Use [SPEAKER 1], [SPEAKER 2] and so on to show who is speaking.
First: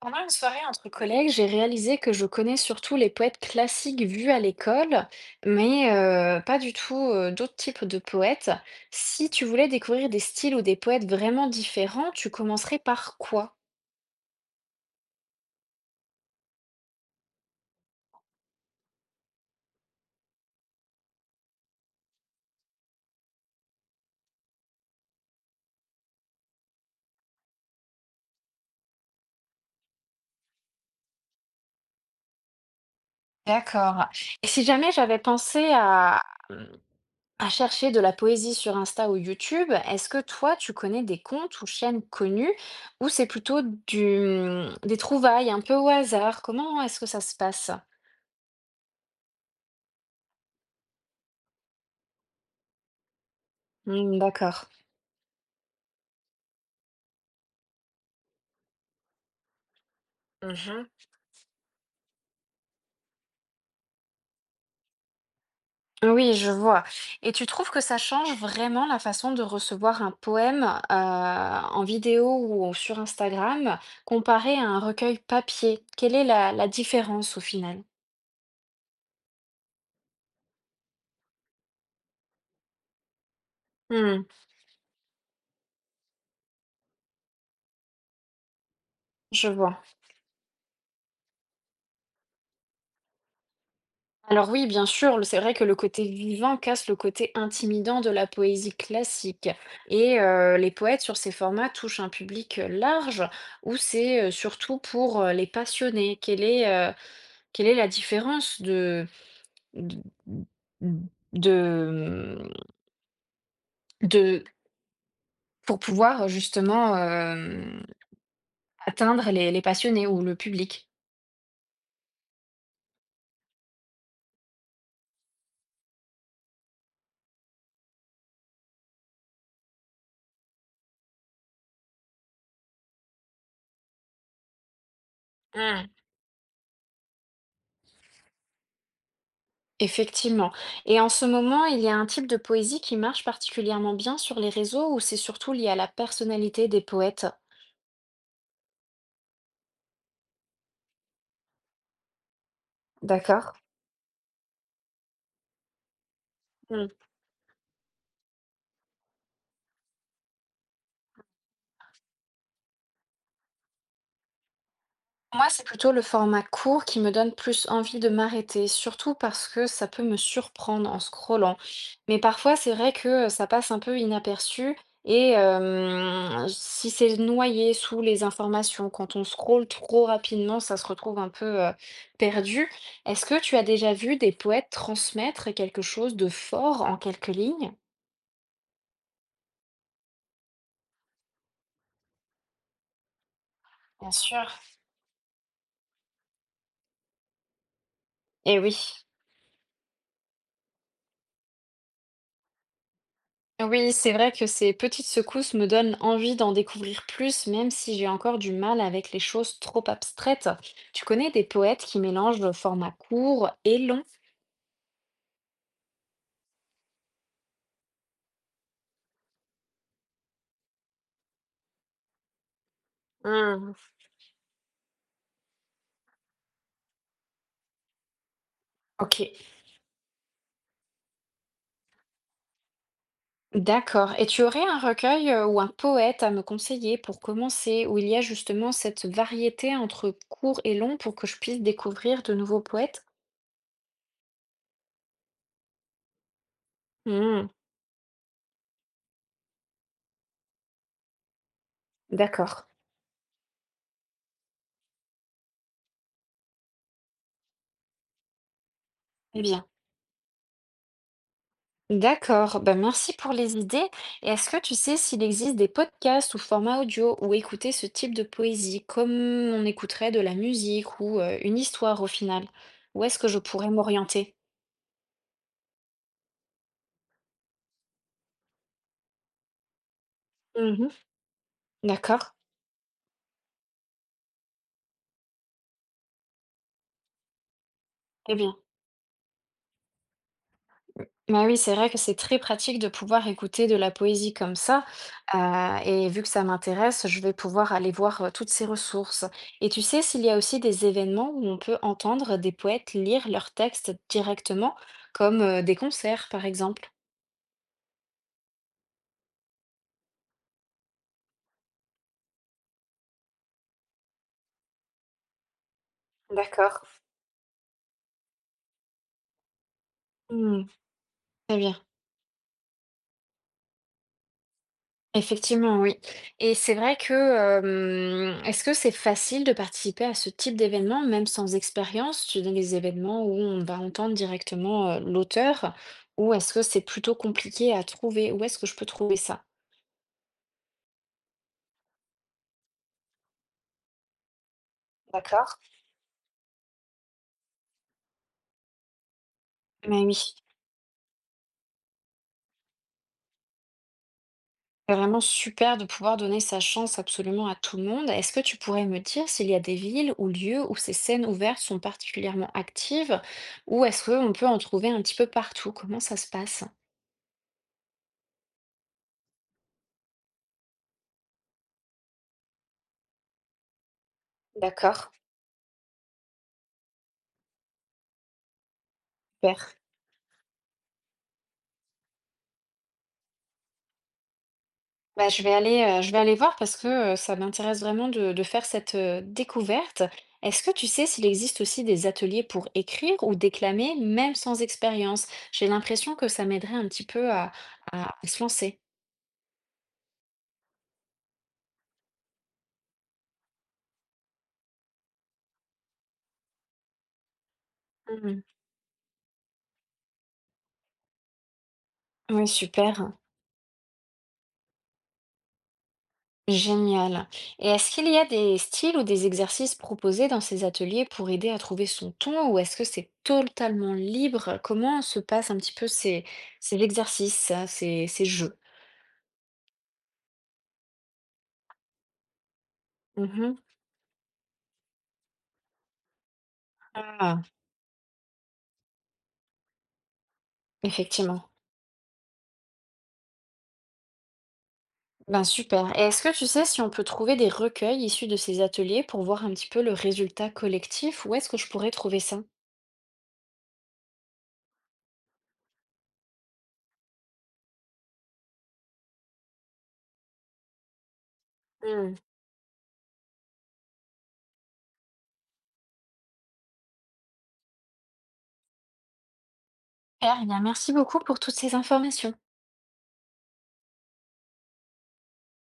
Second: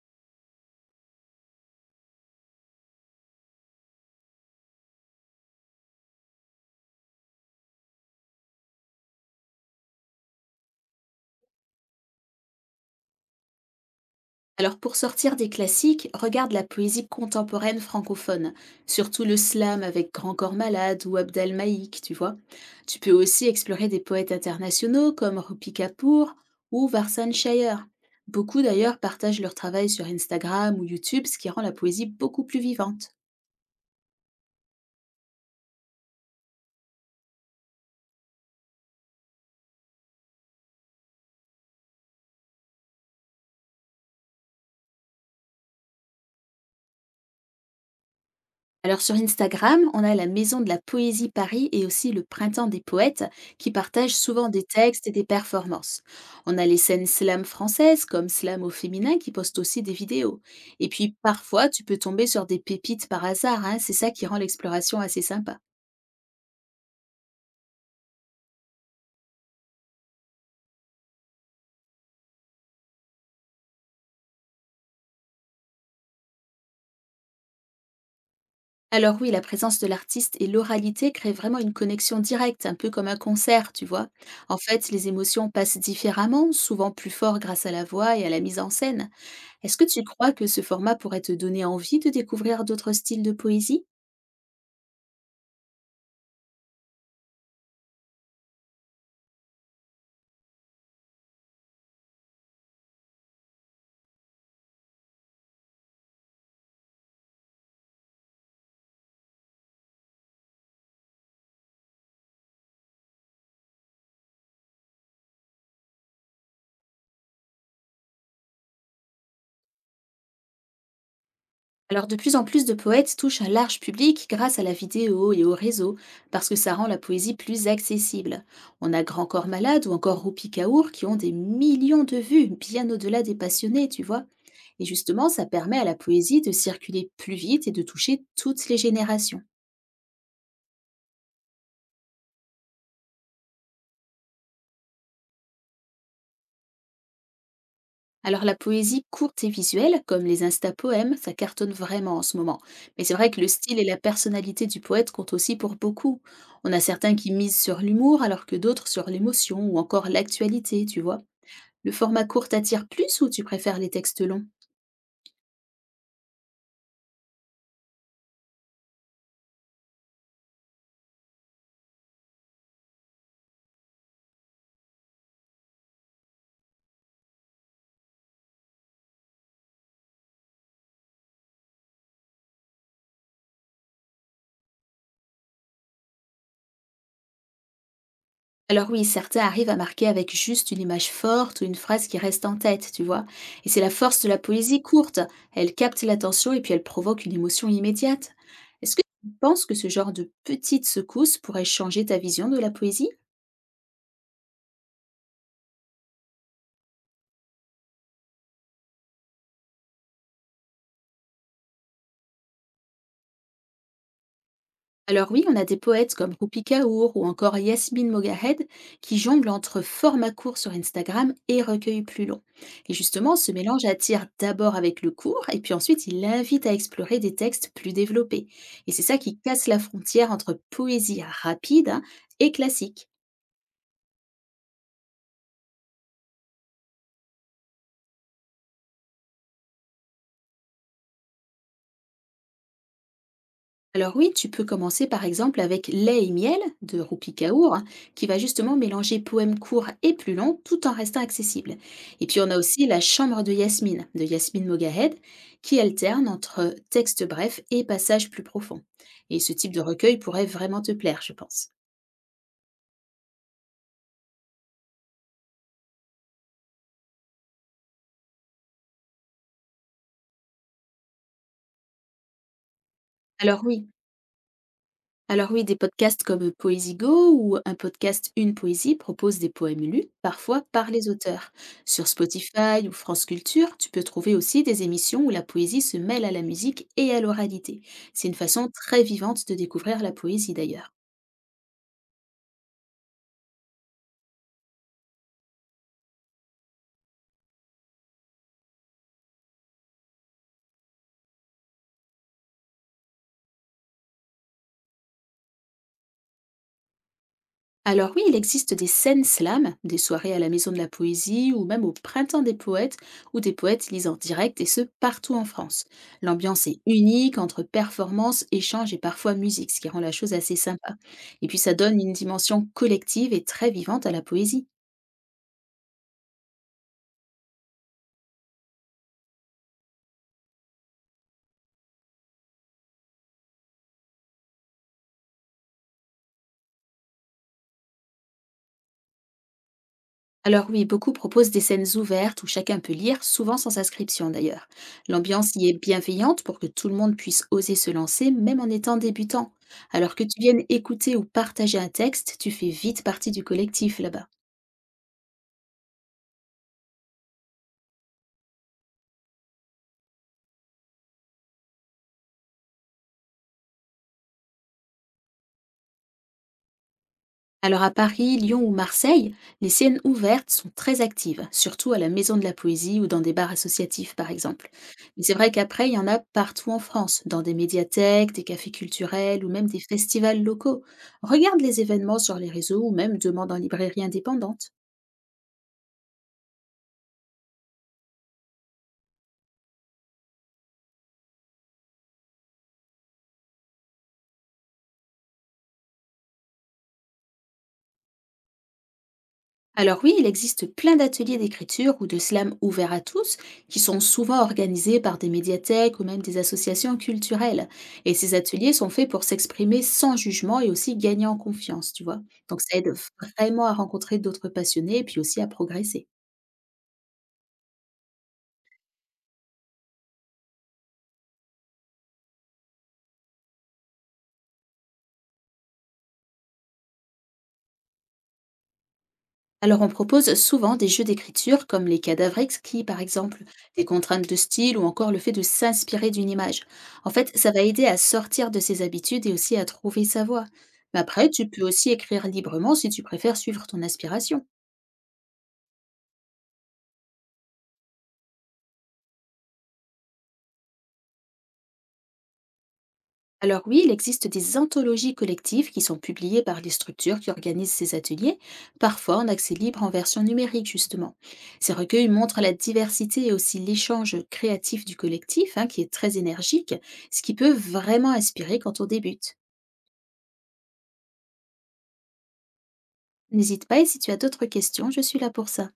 [SPEAKER 1] Pendant une soirée entre collègues, j'ai réalisé que je connais surtout les poètes classiques vus à l'école, mais pas du tout d'autres types de poètes. Si tu voulais découvrir des styles ou des poètes vraiment différents, tu commencerais par quoi?
[SPEAKER 2] Alors pour sortir des classiques, regarde la poésie contemporaine francophone, surtout le slam avec Grand Corps Malade ou Abd el Maïk, tu vois. Tu peux aussi explorer des poètes internationaux comme Rupi Kapoor ou Varsan Shire. Beaucoup d'ailleurs partagent leur travail sur Instagram ou YouTube, ce qui rend la poésie beaucoup plus vivante.
[SPEAKER 1] D'accord. Et si jamais j'avais pensé à chercher de la poésie sur Insta ou YouTube, est-ce que toi, tu connais des comptes ou chaînes connues, ou c'est plutôt des trouvailles un peu au hasard? Comment est-ce que ça se passe?
[SPEAKER 2] Alors sur Instagram, on a la Maison de la Poésie Paris et aussi le Printemps des Poètes qui partagent
[SPEAKER 1] Hmm,
[SPEAKER 2] souvent des
[SPEAKER 1] d'accord.
[SPEAKER 2] textes et des performances. On a les scènes slam françaises comme Slam au féminin qui postent aussi des vidéos.
[SPEAKER 1] Mhm.
[SPEAKER 2] Et puis parfois, tu peux tomber sur des pépites par hasard, hein, c'est ça qui rend l'exploration assez sympa.
[SPEAKER 1] Oui, je vois. Et tu trouves que ça change vraiment la façon de recevoir un poème en vidéo ou sur Instagram comparé à un recueil papier? Quelle est la différence au final?
[SPEAKER 2] Alors oui, la présence de l'artiste et l'oralité créent vraiment une connexion directe, un peu comme un concert, tu vois.
[SPEAKER 1] Hmm,
[SPEAKER 2] En fait, les émotions passent différemment, souvent plus fort grâce à la voix et à la mise en scène.
[SPEAKER 1] je
[SPEAKER 2] Est-ce
[SPEAKER 1] vois.
[SPEAKER 2] que tu crois que ce format pourrait te donner envie de découvrir d'autres styles de poésie?
[SPEAKER 1] Alors oui, bien sûr, c'est vrai que le côté vivant casse le côté intimidant de la poésie classique. Et les poètes sur ces formats touchent un public large où c'est surtout pour les passionnés. Quelle est la différence de... D de, mmh, de pour pouvoir, justement, atteindre les passionnés ou le public.
[SPEAKER 2] Alors de plus en plus de poètes touchent un large public grâce à la vidéo et au réseau, parce que ça rend la poésie plus accessible. On a Grand Corps Malade ou encore Roupi Kaour qui ont des millions de vues, bien au-delà des passionnés, tu vois. Et justement, ça permet à
[SPEAKER 1] Mmh.
[SPEAKER 2] la poésie de circuler plus vite et de toucher toutes les générations.
[SPEAKER 1] Effectivement, et en ce moment, il y a un type de poésie qui marche particulièrement bien sur les réseaux, ou c'est surtout lié à la personnalité des poètes?
[SPEAKER 2] Alors la poésie courte et visuelle, comme les insta-poèmes, ça cartonne vraiment en ce moment. Mais c'est vrai que le
[SPEAKER 1] D'accord.
[SPEAKER 2] style et la personnalité du poète comptent aussi pour beaucoup. On a certains qui misent sur l'humour alors que d'autres sur l'émotion ou encore l'actualité, tu vois. Le format court t'attire plus ou tu préfères les textes longs?
[SPEAKER 1] Moi, c'est plutôt le format court qui me donne plus envie de m'arrêter, surtout parce que ça peut me surprendre en scrollant. Mais parfois, c'est vrai que ça passe un peu inaperçu, et si c'est noyé sous les informations, quand on scrolle trop rapidement, ça se retrouve un peu perdu. Est-ce que tu as déjà vu des poètes transmettre quelque chose de fort en quelques lignes?
[SPEAKER 2] Alors oui, certains arrivent à marquer avec juste une image forte ou une phrase qui reste en tête, tu vois. Et c'est la
[SPEAKER 1] Bien
[SPEAKER 2] force de la
[SPEAKER 1] sûr.
[SPEAKER 2] poésie courte. Elle capte l'attention et puis elle provoque une émotion immédiate.
[SPEAKER 1] Eh oui.
[SPEAKER 2] Est-ce que tu penses que ce genre de petite secousse pourrait changer ta vision de la poésie?
[SPEAKER 1] Oui, c'est vrai que ces petites secousses me donnent envie d'en découvrir plus, même si j'ai encore du mal avec les choses trop abstraites. Tu connais des poètes qui mélangent le format court et long?
[SPEAKER 2] Alors oui, on a des poètes comme Rupi Kaur ou encore Yasmine Mogahed qui jonglent entre format court sur Instagram et recueil plus long. Et justement, ce
[SPEAKER 1] Hmm.
[SPEAKER 2] mélange attire d'abord avec le court et puis ensuite il invite à explorer des textes plus développés. Et c'est ça
[SPEAKER 1] Ok,
[SPEAKER 2] qui casse la frontière entre poésie rapide, hein, et classique.
[SPEAKER 1] d'accord. Et tu aurais un recueil ou un poète à me conseiller pour commencer, où il y a justement cette variété entre court et long pour que je puisse découvrir de nouveaux poètes?
[SPEAKER 2] Alors oui, tu peux commencer par exemple avec Lait et miel de Rupi
[SPEAKER 1] Hmm,
[SPEAKER 2] Kaur, hein, qui va justement mélanger poèmes courts et plus longs tout en restant accessible. Et puis on a
[SPEAKER 1] d'accord.
[SPEAKER 2] aussi La Chambre de Yasmine Mogahed, qui alterne entre textes brefs et passages plus profonds. Et
[SPEAKER 1] Eh
[SPEAKER 2] ce
[SPEAKER 1] bien.
[SPEAKER 2] type de recueil pourrait vraiment te plaire, je pense.
[SPEAKER 1] D'accord, ben merci pour les idées. Et est-ce que tu sais s'il existe des podcasts ou formats audio où écouter ce type de poésie, comme on écouterait de la musique ou une histoire au final? Où est-ce que je
[SPEAKER 2] Alors
[SPEAKER 1] pourrais
[SPEAKER 2] oui,
[SPEAKER 1] m'orienter?
[SPEAKER 2] Alors oui, des podcasts comme Poésie Go ou un podcast Une Poésie propose des poèmes lus, parfois par
[SPEAKER 1] Mhm.
[SPEAKER 2] les auteurs. Sur
[SPEAKER 1] D'accord.
[SPEAKER 2] Spotify ou France Culture, tu peux trouver aussi des émissions où la poésie se mêle à la musique et à l'oralité. C'est une
[SPEAKER 1] Eh bien,
[SPEAKER 2] façon très vivante de découvrir la poésie d'ailleurs.
[SPEAKER 1] bah oui, c'est vrai que c'est très pratique de pouvoir écouter de la poésie comme ça. Et vu que ça m'intéresse, je vais pouvoir aller voir toutes ces ressources. Et tu sais, s'il y a aussi des événements où on peut entendre des poètes lire leurs textes directement, comme des concerts, par exemple.
[SPEAKER 2] Alors oui, il existe des scènes slam, des soirées à la Maison de la Poésie ou même au Printemps des Poètes, où des poètes lisent en direct et ce, partout en France. L'ambiance est
[SPEAKER 1] D'accord.
[SPEAKER 2] unique entre performances, échanges et parfois musique, ce qui rend la chose assez
[SPEAKER 1] Hmm,
[SPEAKER 2] sympa. Et
[SPEAKER 1] très
[SPEAKER 2] puis ça
[SPEAKER 1] bien.
[SPEAKER 2] donne une dimension collective et très vivante à la poésie.
[SPEAKER 1] Effectivement, oui. Et c'est vrai que, est-ce que c'est facile de participer à ce type d'événement, même sans expérience? Tu donnes les événements où on va entendre directement, l'auteur, ou est-ce que c'est plutôt compliqué à trouver? Où est-ce que je peux trouver ça?
[SPEAKER 2] Alors oui, beaucoup proposent des scènes ouvertes où chacun peut lire, souvent sans inscription d'ailleurs. L'ambiance
[SPEAKER 1] D'accord.
[SPEAKER 2] y est bienveillante pour que tout le monde puisse oser se lancer, même en étant débutant.
[SPEAKER 1] Mais
[SPEAKER 2] Alors
[SPEAKER 1] oui,
[SPEAKER 2] que tu viennes écouter ou partager un texte, tu fais vite partie du collectif là-bas.
[SPEAKER 1] c'est vraiment super de pouvoir donner sa chance absolument à tout le monde. Est-ce que tu pourrais me dire s'il y a des villes ou lieux où ces scènes ouvertes sont particulièrement actives? Ou est-ce qu'on peut en trouver un petit peu partout? Comment ça se passe?
[SPEAKER 2] Alors à Paris, Lyon ou Marseille, les scènes ouvertes sont très actives, surtout à la Maison de la Poésie ou dans des bars associatifs par exemple.
[SPEAKER 1] D'accord.
[SPEAKER 2] Mais c'est vrai qu'après, il y en a partout en France, dans des médiathèques, des cafés culturels ou même
[SPEAKER 1] Super.
[SPEAKER 2] des festivals locaux. Regarde les événements sur les réseaux ou même demande en librairie indépendante.
[SPEAKER 1] Bah, je vais aller voir parce que, ça m'intéresse vraiment de faire cette, découverte. Est-ce que tu sais s'il existe aussi des ateliers pour écrire ou déclamer, même sans expérience? J'ai l'impression que ça m'aiderait un petit peu à se lancer.
[SPEAKER 2] Alors oui, il existe plein d'ateliers d'écriture ou de slam ouverts à tous, qui sont souvent organisés par des médiathèques ou même des associations culturelles. Et
[SPEAKER 1] Mmh
[SPEAKER 2] ces
[SPEAKER 1] mh.
[SPEAKER 2] ateliers sont faits pour s'exprimer sans jugement et aussi gagner en confiance, tu vois.
[SPEAKER 1] Ouais,
[SPEAKER 2] Donc ça aide
[SPEAKER 1] super,
[SPEAKER 2] vraiment à rencontrer d'autres passionnés et puis aussi à progresser.
[SPEAKER 1] génial, et est-ce qu'il y a des styles ou des exercices proposés dans ces ateliers pour aider à trouver son ton, ou est-ce que c'est totalement libre? Comment se passent un petit peu ces ces exercices, ça, ces jeux?
[SPEAKER 2] Alors on propose souvent des jeux d'écriture comme les cadavres exquis par exemple,
[SPEAKER 1] Mmh.
[SPEAKER 2] des contraintes de style ou encore le fait de s'inspirer d'une image. En fait,
[SPEAKER 1] Ah,
[SPEAKER 2] ça va aider à sortir de ses habitudes et aussi à trouver sa voix. Mais après, tu
[SPEAKER 1] effectivement.
[SPEAKER 2] peux aussi écrire librement si tu préfères suivre ton inspiration.
[SPEAKER 1] Ben super. Et est-ce que tu sais si on peut trouver des recueils issus de ces ateliers pour voir un petit peu le résultat collectif? Où est-ce que je pourrais trouver ça?
[SPEAKER 2] Alors oui, il existe des anthologies collectives qui sont publiées par les structures qui organisent ces ateliers, parfois en accès libre en version numérique justement. Ces recueils
[SPEAKER 1] Hmm.
[SPEAKER 2] montrent la diversité et aussi l'échange créatif du collectif, hein, qui est très énergique, ce qui peut vraiment inspirer quand on débute.
[SPEAKER 1] Super, eh bien, merci beaucoup pour toutes ces informations.
[SPEAKER 2] N'hésite pas et si tu as d'autres questions, je suis là pour ça.